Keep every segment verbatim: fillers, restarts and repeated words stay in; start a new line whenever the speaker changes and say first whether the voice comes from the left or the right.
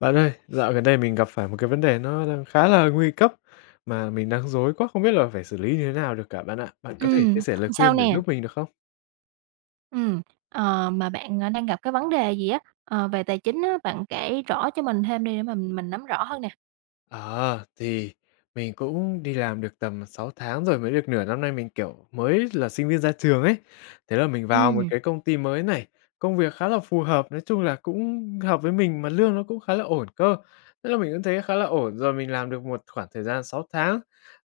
left: Bạn ơi, dạo gần đây mình gặp phải một cái vấn đề nó đang khá là nguy cấp mà mình đang rối quá không biết là phải xử lý như thế nào được cả bạn ạ. Bạn có thể chia
right: Ừm,
left: sẻ lời
right: Sao
left: khuyên để
right: nè?
left: giúp mình được không?
right: Ừm, ờ, mà bạn, ờ, đang gặp cái vấn đề gì á, ờ, về tài chính á, bạn kể rõ cho mình thêm đi để mà mình nắm rõ hơn nè.
left: Ờ, thì mình cũng đi làm được tầm sáu tháng rồi, mới được nửa năm nay mình, kiểu, mới là sinh viên ra trường ấy. Thế là mình vào một
right: Ừm,
left: cái công ty mới này, công việc khá là phù hợp, nói chung là cũng hợp với mình mà lương nó cũng khá là ổn cơ. Thế là mình cũng thấy khá là ổn, rồi mình làm được một khoảng thời gian sáu tháng,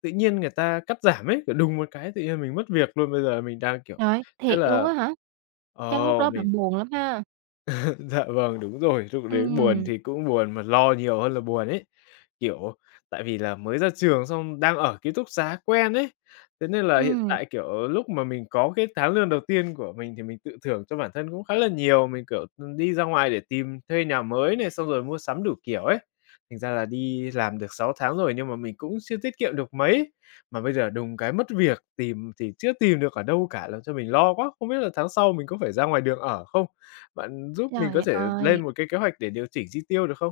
left: tự nhiên người ta cắt giảm ấy, kiểu, đùng một cái tự nhiên mình mất việc luôn, bây giờ mình đang, kiểu
right: Trời,
left: thế
right: thiệt luôn
left: là
right: á hả? Chắc
left: ờ,
right: lúc đó
left: mình.
right: bạn buồn lắm ha?
left: Dạ vâng, đúng rồi, lúc đấy buồn
right: Ừm,
left: thì cũng buồn mà lo nhiều hơn là buồn ấy. Kiểu, tại vì là mới ra trường xong đang ở ký túc xá quen ấy, thế nên là hiện
right: ừm,
left: tại, kiểu, lúc mà mình có cái tháng lương đầu tiên của mình thì mình tự thưởng cho bản thân cũng khá là nhiều. Mình, kiểu, ừm, đi ra ngoài để tìm thuê nhà mới này, xong rồi mua sắm đủ kiểu ấy. Thành ra là đi làm được sáu tháng rồi nhưng mà mình cũng chưa tiết kiệm được mấy, mà bây giờ đùng cái mất việc, tìm thì chưa tìm được ở đâu cả, làm cho mình lo quá, không biết là tháng sau mình có phải ra ngoài đường ở không? Bạn giúp mình có
right: Trời
left: thể lên
right: ơi.
left: một cái kế hoạch để điều chỉnh chi tiêu được không?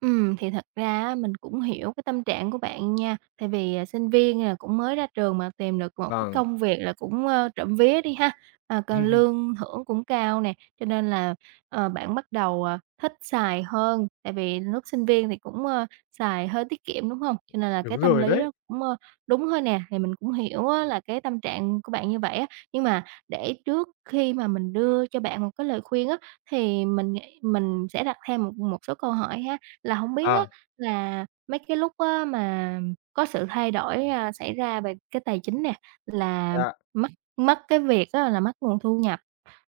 right: Ừ thì thật ra á, mình cũng hiểu cái tâm trạng của bạn nha, tại vì, à, sinh viên, à, cũng mới ra trường mà tìm được một cái
left: Vâng.
right: công việc là cũng, ơ, trộm vía đi ha, à, còn lương thưởng cũng cao nè, cho nên là, ờ, bạn bắt đầu, à, thích xài hơn, tại vì lúc sinh viên thì cũng, ơ, xài hơi tiết kiệm, đúng không? Cho nên là
left: Đúng
right: cái tâm
left: rồi
right: lý
left: đấy.
right: đó cũng, ơ, đúng thôi nè, thì mình cũng hiểu á là cái tâm trạng của bạn như vậy á. Nhưng mà để trước khi mà mình đưa cho bạn một cái lời khuyên á, thì mình nghĩ mình sẽ đặt thêm một một số câu hỏi ha. Là hổng biết á
left: À,
right: là mấy cái lúc á mà có sự thay đổi, a, xảy ra về cái tài chính nè, là
left: dạ.
right: mất mất cái việc á là mất nguồn thu nhập,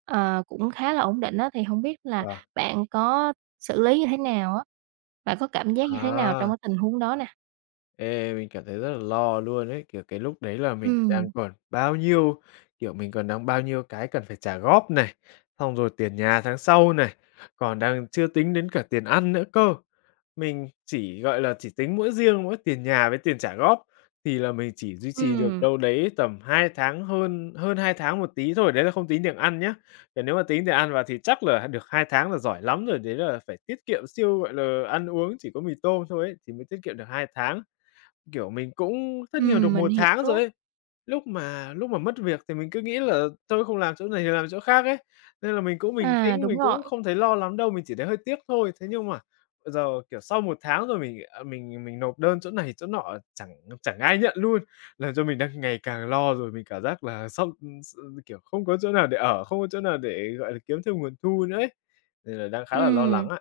right: ờ, cũng khá là ổn định á, thì hông biết là
left: Và
right: bạn có xử lý như thế nào á? Bạn có cảm giác như thế nào trong
left: à.
right: cái tình huống đó nè?
left: Ê, mình cảm thấy rất là lo luôn ấy, kiểu, cái lúc đấy là mình đang
right: Ừm,
left: còn bao nhiêu kiểu, mình còn đang bao nhiêu cái cần phải trả góp này, xong rồi tiền nhà tháng sau này, còn đang chưa tính đến cả tiền ăn nữa cơ. Mình chỉ, gọi là, chỉ tính mỗi riêng mỗi tiền nhà với tiền trả góp thì là mình chỉ duy trì được
right: ừm,
left: đâu đấy tầm hai tháng, hơn hơn hai tháng một tí thôi, đấy là không tính tiền ăn nhá. Còn nếu mà tính tiền ăn vào thì chắc là được hai tháng là giỏi lắm rồi, đấy là phải tiết kiệm siêu, gọi là, ăn uống chỉ có mì tôm thôi ấy, thì mới tiết kiệm được hai tháng. Kiểu, mình cũng thất nghiệp được
right: ừm, mình
left: một tháng rồi
right: hiểu.
left: ấy. Lúc mà lúc mà mất việc thì mình cứ nghĩ là thôi không làm chỗ này thì làm chỗ khác ấy, nên là mình cũng bình
right: À,
left: tĩnh,
right: đúng
left: mình cũng
right: rồi,
left: không thấy lo lắm đâu, mình chỉ thấy hơi tiếc thôi. Thế nhưng mà bây giờ, kiểu, sau một tháng rồi mình, à, mình mình nộp đơn chỗ này chỗ nọ chẳng chẳng ai nhận luôn, làm cho mình đang ngày càng lo rồi. Mình cảm giác là sắp, s ừ, kiểu, không có chỗ nào để ở, không có chỗ nào để, gọi là, kiếm thêm nguồn thu nữa ấy, nên là đang khá là lo lắng
right: ừm.
left: ạ.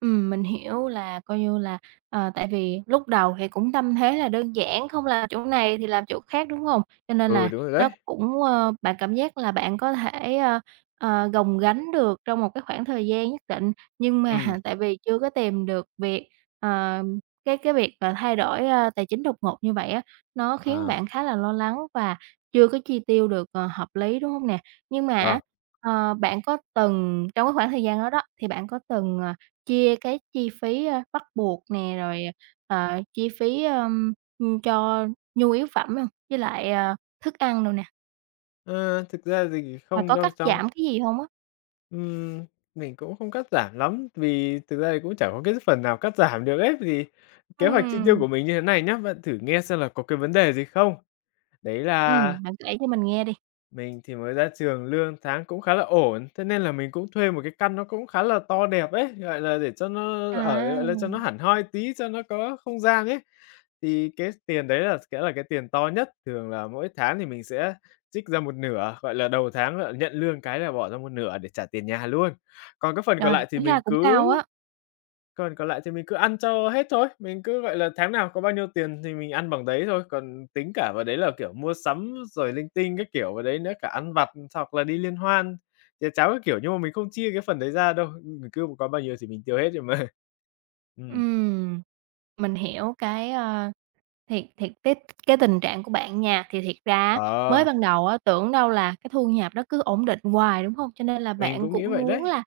right: Ừm, mình hiểu là coi như là, ờ, tại vì lúc đầu thì cũng tâm thế là đơn giản, không làm chỗ này thì làm chỗ khác, đúng không? Cho nên
left: Ừ,
right: là
left: đúng rồi đấy.
right: nó cũng, ơ, bạn cảm giác là bạn có thể, ơ, ờ, gồng gánh được trong một cái khoảng thời gian nhất định, nhưng mà
left: Ừ.
right: tại vì chưa có tìm được việc, ờ, cái cái việc mà thay đổi, ơ, tài chính đột ngột như vậy á, nó khiến
left: À.
right: bạn khá là lo lắng và chưa có chi tiêu được, ờ, hợp lý, đúng không nè? Nhưng mà
left: Vâng.
right: á, ờ, bạn có từng trong cái khoảng thời gian đó đó, thì bạn có từng, ờ Chia cái chi phí, a, bắt buộc nè, rồi, ờ, chi phí, ơm, ưm, cho nhu yếu phẩm hông? Với lại, ờ, thức ăn đồ nè,
left: Ờ, thực ra thì
right: và
left: không
right: có
left: đâu,
right: cắt
left: trong
right: giảm cái gì hông á?
left: Ừm, mình cũng không cắt giảm lắm, vì thực ra thì cũng chẳng có cái phần nào cắt giảm được ấy. Vì kế hoạch chi tiêu
right: Ừm.
left: của mình như thế này nhá, bạn thử nghe xem là có cái vấn đề gì không? Đấy là
right: Ừm, bạn kể cho mình nghe đi.
left: mình thì mới ra trường, lương tháng cũng khá là ổn, thế nên là mình cũng thuê một cái căn nó cũng khá là to đẹp ấy, gọi là, để cho nó ở,
right: À.
left: gọi là, cho nó hẳn hoi tí, cho nó có không gian ấy. Thì cái tiền đấy là sẽ là cái tiền to nhất, thường là mỗi tháng thì mình sẽ trích ra một nửa, gọi là, đầu tháng, là, nhận lương cái là bỏ ra một nửa để trả tiền nhà luôn. Còn cái phần còn
right: Rồi,
left: lại thì
right: tính
left: mình
right: ra cũng
left: cứ
right: cao á.
left: còn còn lại thì mình cứ ăn cho hết thôi, mình cứ, gọi là, tháng nào có bao nhiêu tiền thì mình ăn bằng đấy thôi, còn tính cả vào đấy là, kiểu, mua sắm rồi linh tinh các kiểu vào đấy nữa, cả ăn vặt hoặc là đi liên hoan, chè cháo các kiểu, nhưng mà mình không chia cái phần đấy ra đâu, mình cứ có bao nhiêu thì mình tiêu hết rồi mà. Ừm.
right: Ừm. Mình hiểu cái, ơ thiệt thiệt, cái cái tình trạng của bạn nha, thì thiệt ra á,
left: Ờ,
right: mới ban đầu á, tưởng đâu là cái thu nhập nó cứ ổn định hoài, đúng hông? Cho nên là
left: mình
right: bạn
left: cũng nghĩ
right: cũng
left: vậy
right: muốn
left: đấy.
right: là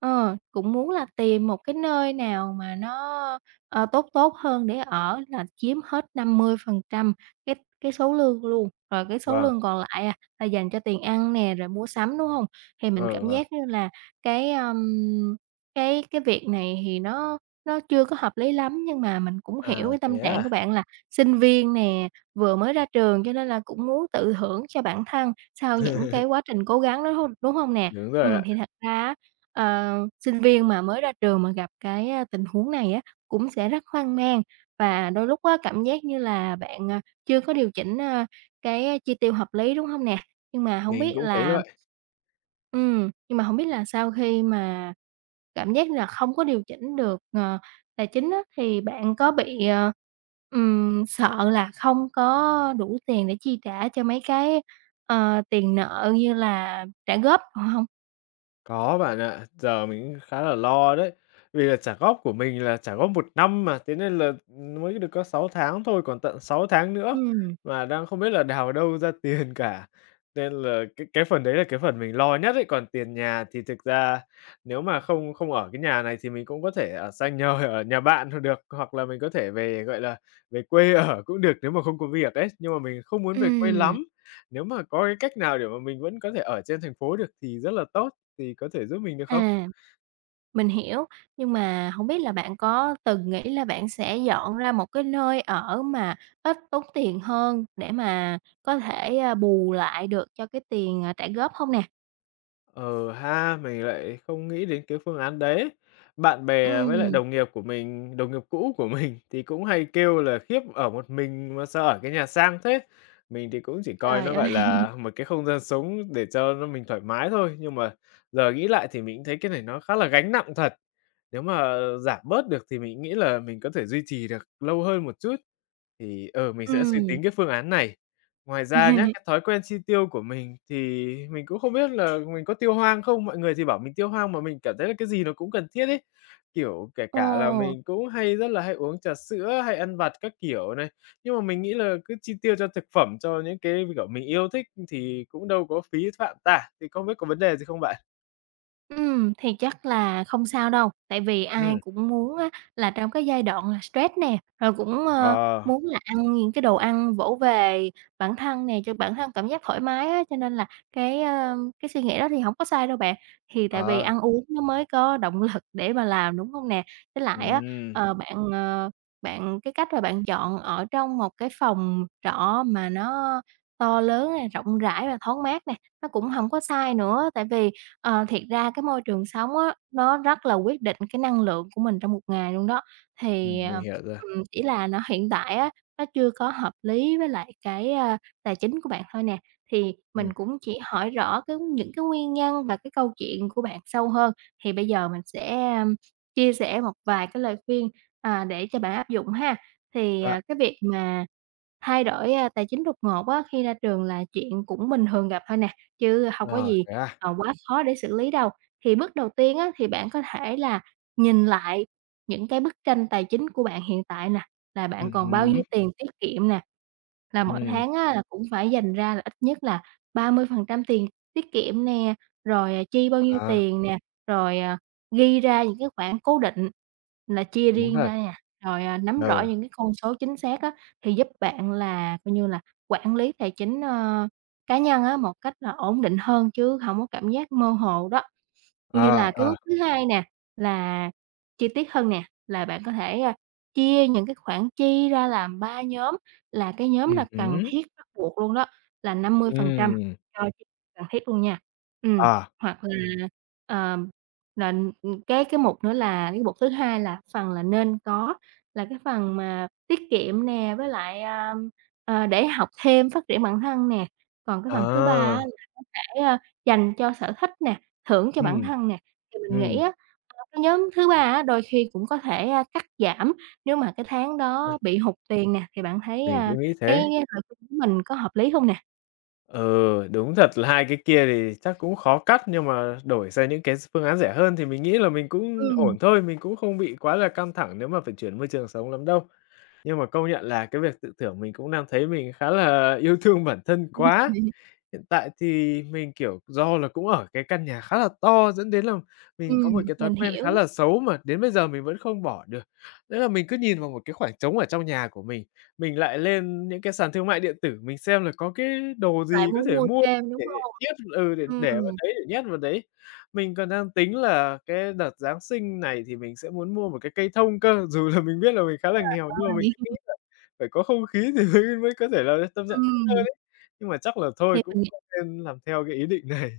right: ờ, cũng muốn là tìm một cái nơi nào mà nó, ờ, tốt tốt hơn để ở là chiếm hết năm mươi phần trăm cái cái số lương luôn, rồi cái số
left: Vâng,
right: lương còn lại, à, là dành cho tiền ăn nè, rồi mua sắm, đúng hông? Thì mình
left: ờ,
right: cảm
left: vâng.
right: giác như là cái, ờm, cái cái việc này thì nó nó chưa có hợp lý lắm, nhưng mà mình cũng
left: À,
right: hiểu cái
left: thế
right: tâm trạng
left: à?
right: của bạn là sinh viên nè, vừa mới ra trường cho nên là cũng muốn tự thưởng cho bản thân sau những cái quá trình cố gắng đó, hông đúng hông nè?
left: Đúng rồi ạ,
right: Ừm, thì thật ra á, ờ, sinh viên mà mới ra trường mà gặp cái, a, tình huống này á, cũng sẽ rất hoang mang và đôi lúc á, cảm giác như là bạn, à, chưa có điều chỉnh, a, cái chi tiêu hợp lý, đúng hông nè? Nhưng mà hổng
left: mình
right: biết
left: cũng thấy
right: là
left: là.
right: ừm, nhưng mà hổng biết là sau khi mà cảm giác như là không có điều chỉnh được, ờ, tài chính á, thì bạn có bị, ờ, ừm, sợ là không có đủ tiền để chi trả cho mấy cái, ờ, tiền nợ như là trả góp đồ hông?
left: Có bạn ạ, giờ mình cũng khá là lo đấy. Vì là trả góp của mình là trả góp một năm mà, thế nên là mới được có sáu tháng thôi, còn tận sáu tháng nữa
right: Ừm,
left: mà đang không biết là đào đâu ra tiền cả. Nên là cái cái phần đấy là cái phần mình lo nhất ấy, còn tiền nhà thì thực ra nếu mà không không ở cái nhà này thì mình cũng có thể ở sang nhờ ở nhà bạn thôi được, hoặc là mình có thể về, gọi là, về quê ở cũng được nếu mà không có việc ấy, nhưng mà mình không muốn về quê
right: ừm,
left: lắm. Nếu mà có cái cách nào để mà mình vẫn có thể ở trên thành phố được thì rất là tốt thì có thể giúp mình được không?
right: à, mình hiểu, nhưng mà không biết là bạn có từng nghĩ là bạn sẽ dọn ra một cái nơi ở mà ít tốn tiền hơn để mà có thể, a, bù lại được cho cái tiền, à, trả góp không nè?
left: Ờ ha, mình lại không nghĩ đến cái phương án đấy. Bạn bè với lại
right: Ừm,
left: đồng nghiệp của mình, đồng nghiệp cũ của mình thì cũng hay kêu là "khiếp ở một mình mà sao ở cái nhà sang thế?" Mình thì cũng chỉ coi
right: Trời
left: nó,
right: ơi,
left: gọi là, một cái không gian sống để cho nó mình thoải mái thôi, nhưng mà giờ nghĩ lại thì mình thấy cái này nó khá là gánh nặng thật. Nếu mà giảm bớt được thì mình nghĩ là mình có thể duy trì được lâu hơn một chút. Thì, ờ, mình sẽ suy
right: ừm.
left: tính cái phương án này. Ngoài ra nhá, cái thói quen chi tiêu của mình thì mình cũng không biết là mình có tiêu hoang không? Mọi người thì bảo mình tiêu hoang mà mình cảm thấy là cái gì nó cũng cần thiết ấy. Kiểu, kể
right: Ồ,
left: cả là mình cũng hay rất là hay uống trà sữa, hay ăn vặt các kiểu này, nhưng mà mình nghĩ là cứ chi tiêu cho thực phẩm, cho những cái, kiểu, mình yêu thích thì cũng đâu có phí phạm tả, thì không biết có vấn đề gì không bạn?
right: ừm, thì chắc là không sao đâu, tại vì ai
left: Ừm.
right: cũng muốn á là trong cái giai đoạn là stress nè, rồi cũng, ơ,
left: Ờ.
right: muốn là ăn những cái đồ ăn vỗ về bản thân nè, cho bản thân cảm giác thoải mái á, cho nên là cái, ơ, cái suy nghĩ đó thì không có sai đâu bạn. Thì tại vì
left: Ờ.
right: ăn uống nó mới có động lực để mà làm, đúng không nè? Với lại á,
left: Ừm.
right: ờ, bạn, ờ, bạn cái cách là bạn chọn ở trong một cái phòng trọ mà nó to lớn nè, rộng rãi và thoáng mát nè, nó cũng không có sai nữa, tại vì Ờ, thiệt ra cái môi trường sống á, nó rất là quyết định cái năng lượng của mình trong một ngày luôn đó. Thì,
left: Ừm. Mình
right: ờ,
left: hiểu rồi.
right: ừm, chỉ là nó hiện tại á, nó chưa có hợp lý với lại cái, a, tài chính của bạn thôi nè. Thì
left: Ừm.
right: mình cũng chỉ hỏi rõ cái những cái nguyên nhân và cái câu chuyện của bạn sâu hơn, thì bây giờ mình sẽ, ưm, chia sẻ một vài cái lời khuyên, à, để cho bạn áp dụng ha. Thì,
left: Dạ.
right: à, cái việc mà thay đổi, a, tài chính đột ngột á, khi ra trường là chuyện cũng bình thường gặp thôi nè, chứ hông có
left: Ờ,
right: gì
left: thế à?
right: ờ, quá khó để xử lý đâu. Thì bước đầu tiên á, thì bạn có thể là nhìn lại những cái bức tranh tài chính của bạn hiện tại nè, là
left: Ừm
right: bạn còn bao
left: hứm.
right: nhiêu tiền tiết kiệm nè, là mỗi
left: Ừm.
right: tháng á, là cũng phải dành ra là ít nhất là ba mươi phần trăm tiền tiết kiệm nè, rồi, à, chi bao nhiêu
left: À,
right: tiền nè, rồi, à, ghi ra những cái khoản cố định là chia
left: đúng
right: riêng
left: thật.
right: ra nè, rồi, à, nắm rõ
left: Ừ.
right: những cái con số chính xác á, thì giúp bạn là coi như là quản lý tài chính, ờ, cá nhân á, một cách là ổn định hơn chứ hổng có cảm giác mơ hồ đó. Như
left: Ờ.
right: là cái
left: Ờ.
right: bước thứ hai nè, là chi tiết hơn nè, là bạn có thể, a, chia những cái khoản chi ra làm ba nhóm, là cái nhóm
left: Ừm
right: là cần
left: hứm.
right: thiết bắt buộc luôn đó, là năm mươi phần trăm
left: Ừm.
right: cho chi cần thiết luôn nha. Ừm,
left: À.
right: Hoặc là, ờ, là, ừm, cái cái mục nữa là cái mục thứ hai là phần là nên có, là cái phần mà tiết kiệm nè, với lại, à, ờ, để học thêm, phát triển bản thân nè. Còn cái phần thứ ba
left: À.
right: á để, a, dành cho sở thích nè, thưởng cho
left: Ừm.
right: bản thân nè, thì mình nghĩ
left: Ừm.
right: á, ờ, cái nhóm thứ ba á đôi khi cũng có thể, a, cắt giảm nếu mà cái tháng đó
left: m
right: bị hụt tiền nè, thì bạn thấy,
left: mình
right: a,
left: cũng nghĩ
right: cái
left: thế.
right: lời khuyên của mình có hợp lý hông nè?
left: Ừ, đúng thật là hai cái kia thì chắc cũng khó cắt, nhưng mà đổi sang những cái s phương án rẻ hơn thì mình nghĩ là mình cũng
right: Ừm.
left: ổn thôi, mình cũng không bị quá là căng thẳng nếu mà phải chuyển môi trường sống lắm đâu. Nhưng mà công nhận là cái việc tự thưởng mình cũng đang thấy mình khá là yêu thương bản thân quá. Hiện tại thì mình, kiểu, do là cũng ở cái căn nhà khá là to dẫn đến là mình có
right: Ừm,
left: một cái thói
right: mình
left: quen khá
right: hiểu,
left: là xấu mà đến bây giờ mình vẫn không bỏ được. Đấy là mình cứ nhìn vào một cái khoảng trống ở trong nhà của mình, mình lại lên những cái sàn thương mại điện tử, mình xem là có cái đồ
right: lại
left: gì có
right: muốn
left: thể
right: mua
left: mua
right: thêm, đúng
left: để
right: hông?
left: nhét ừ, để để vào
right: Ừm.
left: đấy, để nhét vào đấy. Mình còn đang tính là cái đợt Giáng sinh này thì mình sẽ muốn mua một cái cây thông cơ, dù là mình biết là mình khá là nghèo nhưng mà mình cứ nghĩ
right: Rồi.
left: là phải có không khí thì mới mới có thể là tâm trạng tốt hơn
right: Ừm,
left: ấy. Nhưng mà chắc là thôi
right: thì
left: cũng
right: mình
left: nên làm theo cái ý định này.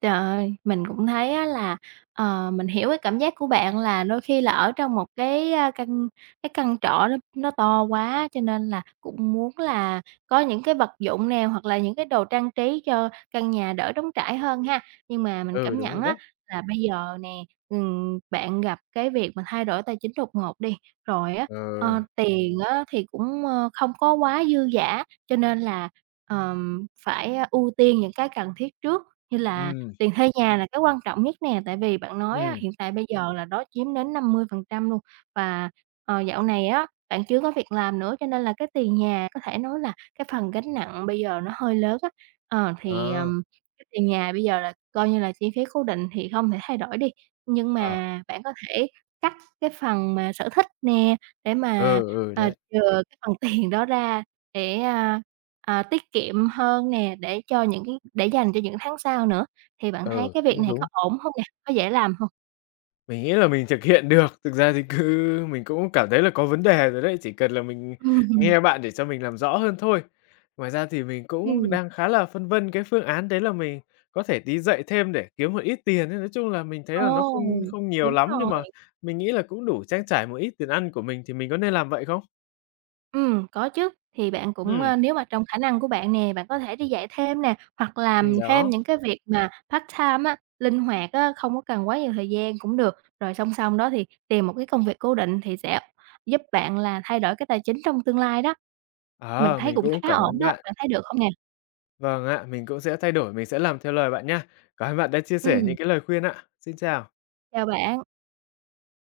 right: trời ơi, mình cũng thấy á là, ờ, mình hiểu cái cảm giác của bạn là đôi khi là ở trong một cái, a, căn cái căn trọ nó nó to quá, cho nên là cũng muốn là có những cái vật dụng nào hoặc là những cái đồ trang trí cho căn nhà đỡ trống trải hơn ha. Nhưng mà mình
left: Ừ,
right: cảm
left: đúng
right: nhận
left: rồi
right: á
left: đấy.
right: là bây giờ nè, ừm, bạn gặp cái việc mà thay đổi tài chính đột ngột đi, rồi á,
left: Ờ.
right: ờ, tiền á thì cũng, ơ, không có quá dư dả, cho nên là, ờm, phải ờ, ưu tiên những cái cần thiết trước như là
left: Ừm.
right: tiền thuê nhà là cái quan trọng nhất nè, tại vì bạn nói á,
left: Ừm.
right: hiện tại bây giờ là nó chiếm đến năm mươi phần trăm luôn. Và, ờ, dạo này á, bạn chưa có việc làm nữa, cho nên là cái tiền nhà có thể nói là cái phần gánh nặng bây giờ nó hơi lớn á. Ờ, thì,
left: Ờ.
right: ờm, cái tiền nhà bây giờ là coi như là chi phí cố định thì không thể thay đổi đi, nhưng
left: Ờ,
right: mà bạn có thể cắt cái phần mà sở thích nè, để mà,
left: ừ, ừ,
right: ờ,
left: đấy,
right: chừa cái phần tiền đó ra để, a, à, tiết kiệm hơn nè, để cho những cái để dành cho những tháng sau nữa. Thì bạn thấy
left: ừ,
right: cái việc
left: cũng
right: này
left: đúng.
right: có ổn hông nè? Có dễ làm hông?
left: Mình nghĩ là mình thực hiện được, thực ra thì cứ mình cũng cảm thấy là có vấn đề rồi đấy, chỉ cần là mình
right: Ừm,
left: nghe bạn để cho mình làm rõ hơn thôi. Ngoài ra thì mình cũng
right: ừm,
left: đang khá là phân vân cái phương án đấy là mình có thể đi dạy thêm để kiếm một ít tiền ấy, nói chung là mình thấy
right: Ồ,
left: là nó không không nhiều
right: đúng
left: lắm, nhưng mà
right: rồi.
left: mình nghĩ là cũng đủ trang trải một ít tiền ăn của mình, thì mình có nên làm vậy không?
right: Ừm, có chứ, thì bạn cũng,
left: Ừm.
right: ơ, nếu mà trong khả năng của bạn nè, bạn có thể đi dạy thêm nè, hoặc
left: Ừm.
right: làm thêm
left: Đó.
right: những cái việc mà part-time á, linh hoạt á, không có cần quá nhiều thời gian cũng được. Rồi song song đó thì tìm một cái công việc cố định thì sẽ giúp bạn là thay đổi cái tài chính trong tương lai đó. Mình
left: Ờ,
right: thấy
left: mình
right: cũng
left: cũng
right: khá
left: cảm ơn
right: ổn đó,
left: bạn.
right: bạn thấy được hông nè?
left: Vâng ạ, mình cũng sẽ thay đổi, mình sẽ làm theo lời bạn nhá. Cảm ơn bạn đã chia sẻ những
right: Ừm,
left: cái lời khuyên ạ. Xin chào.
right: Chào bạn.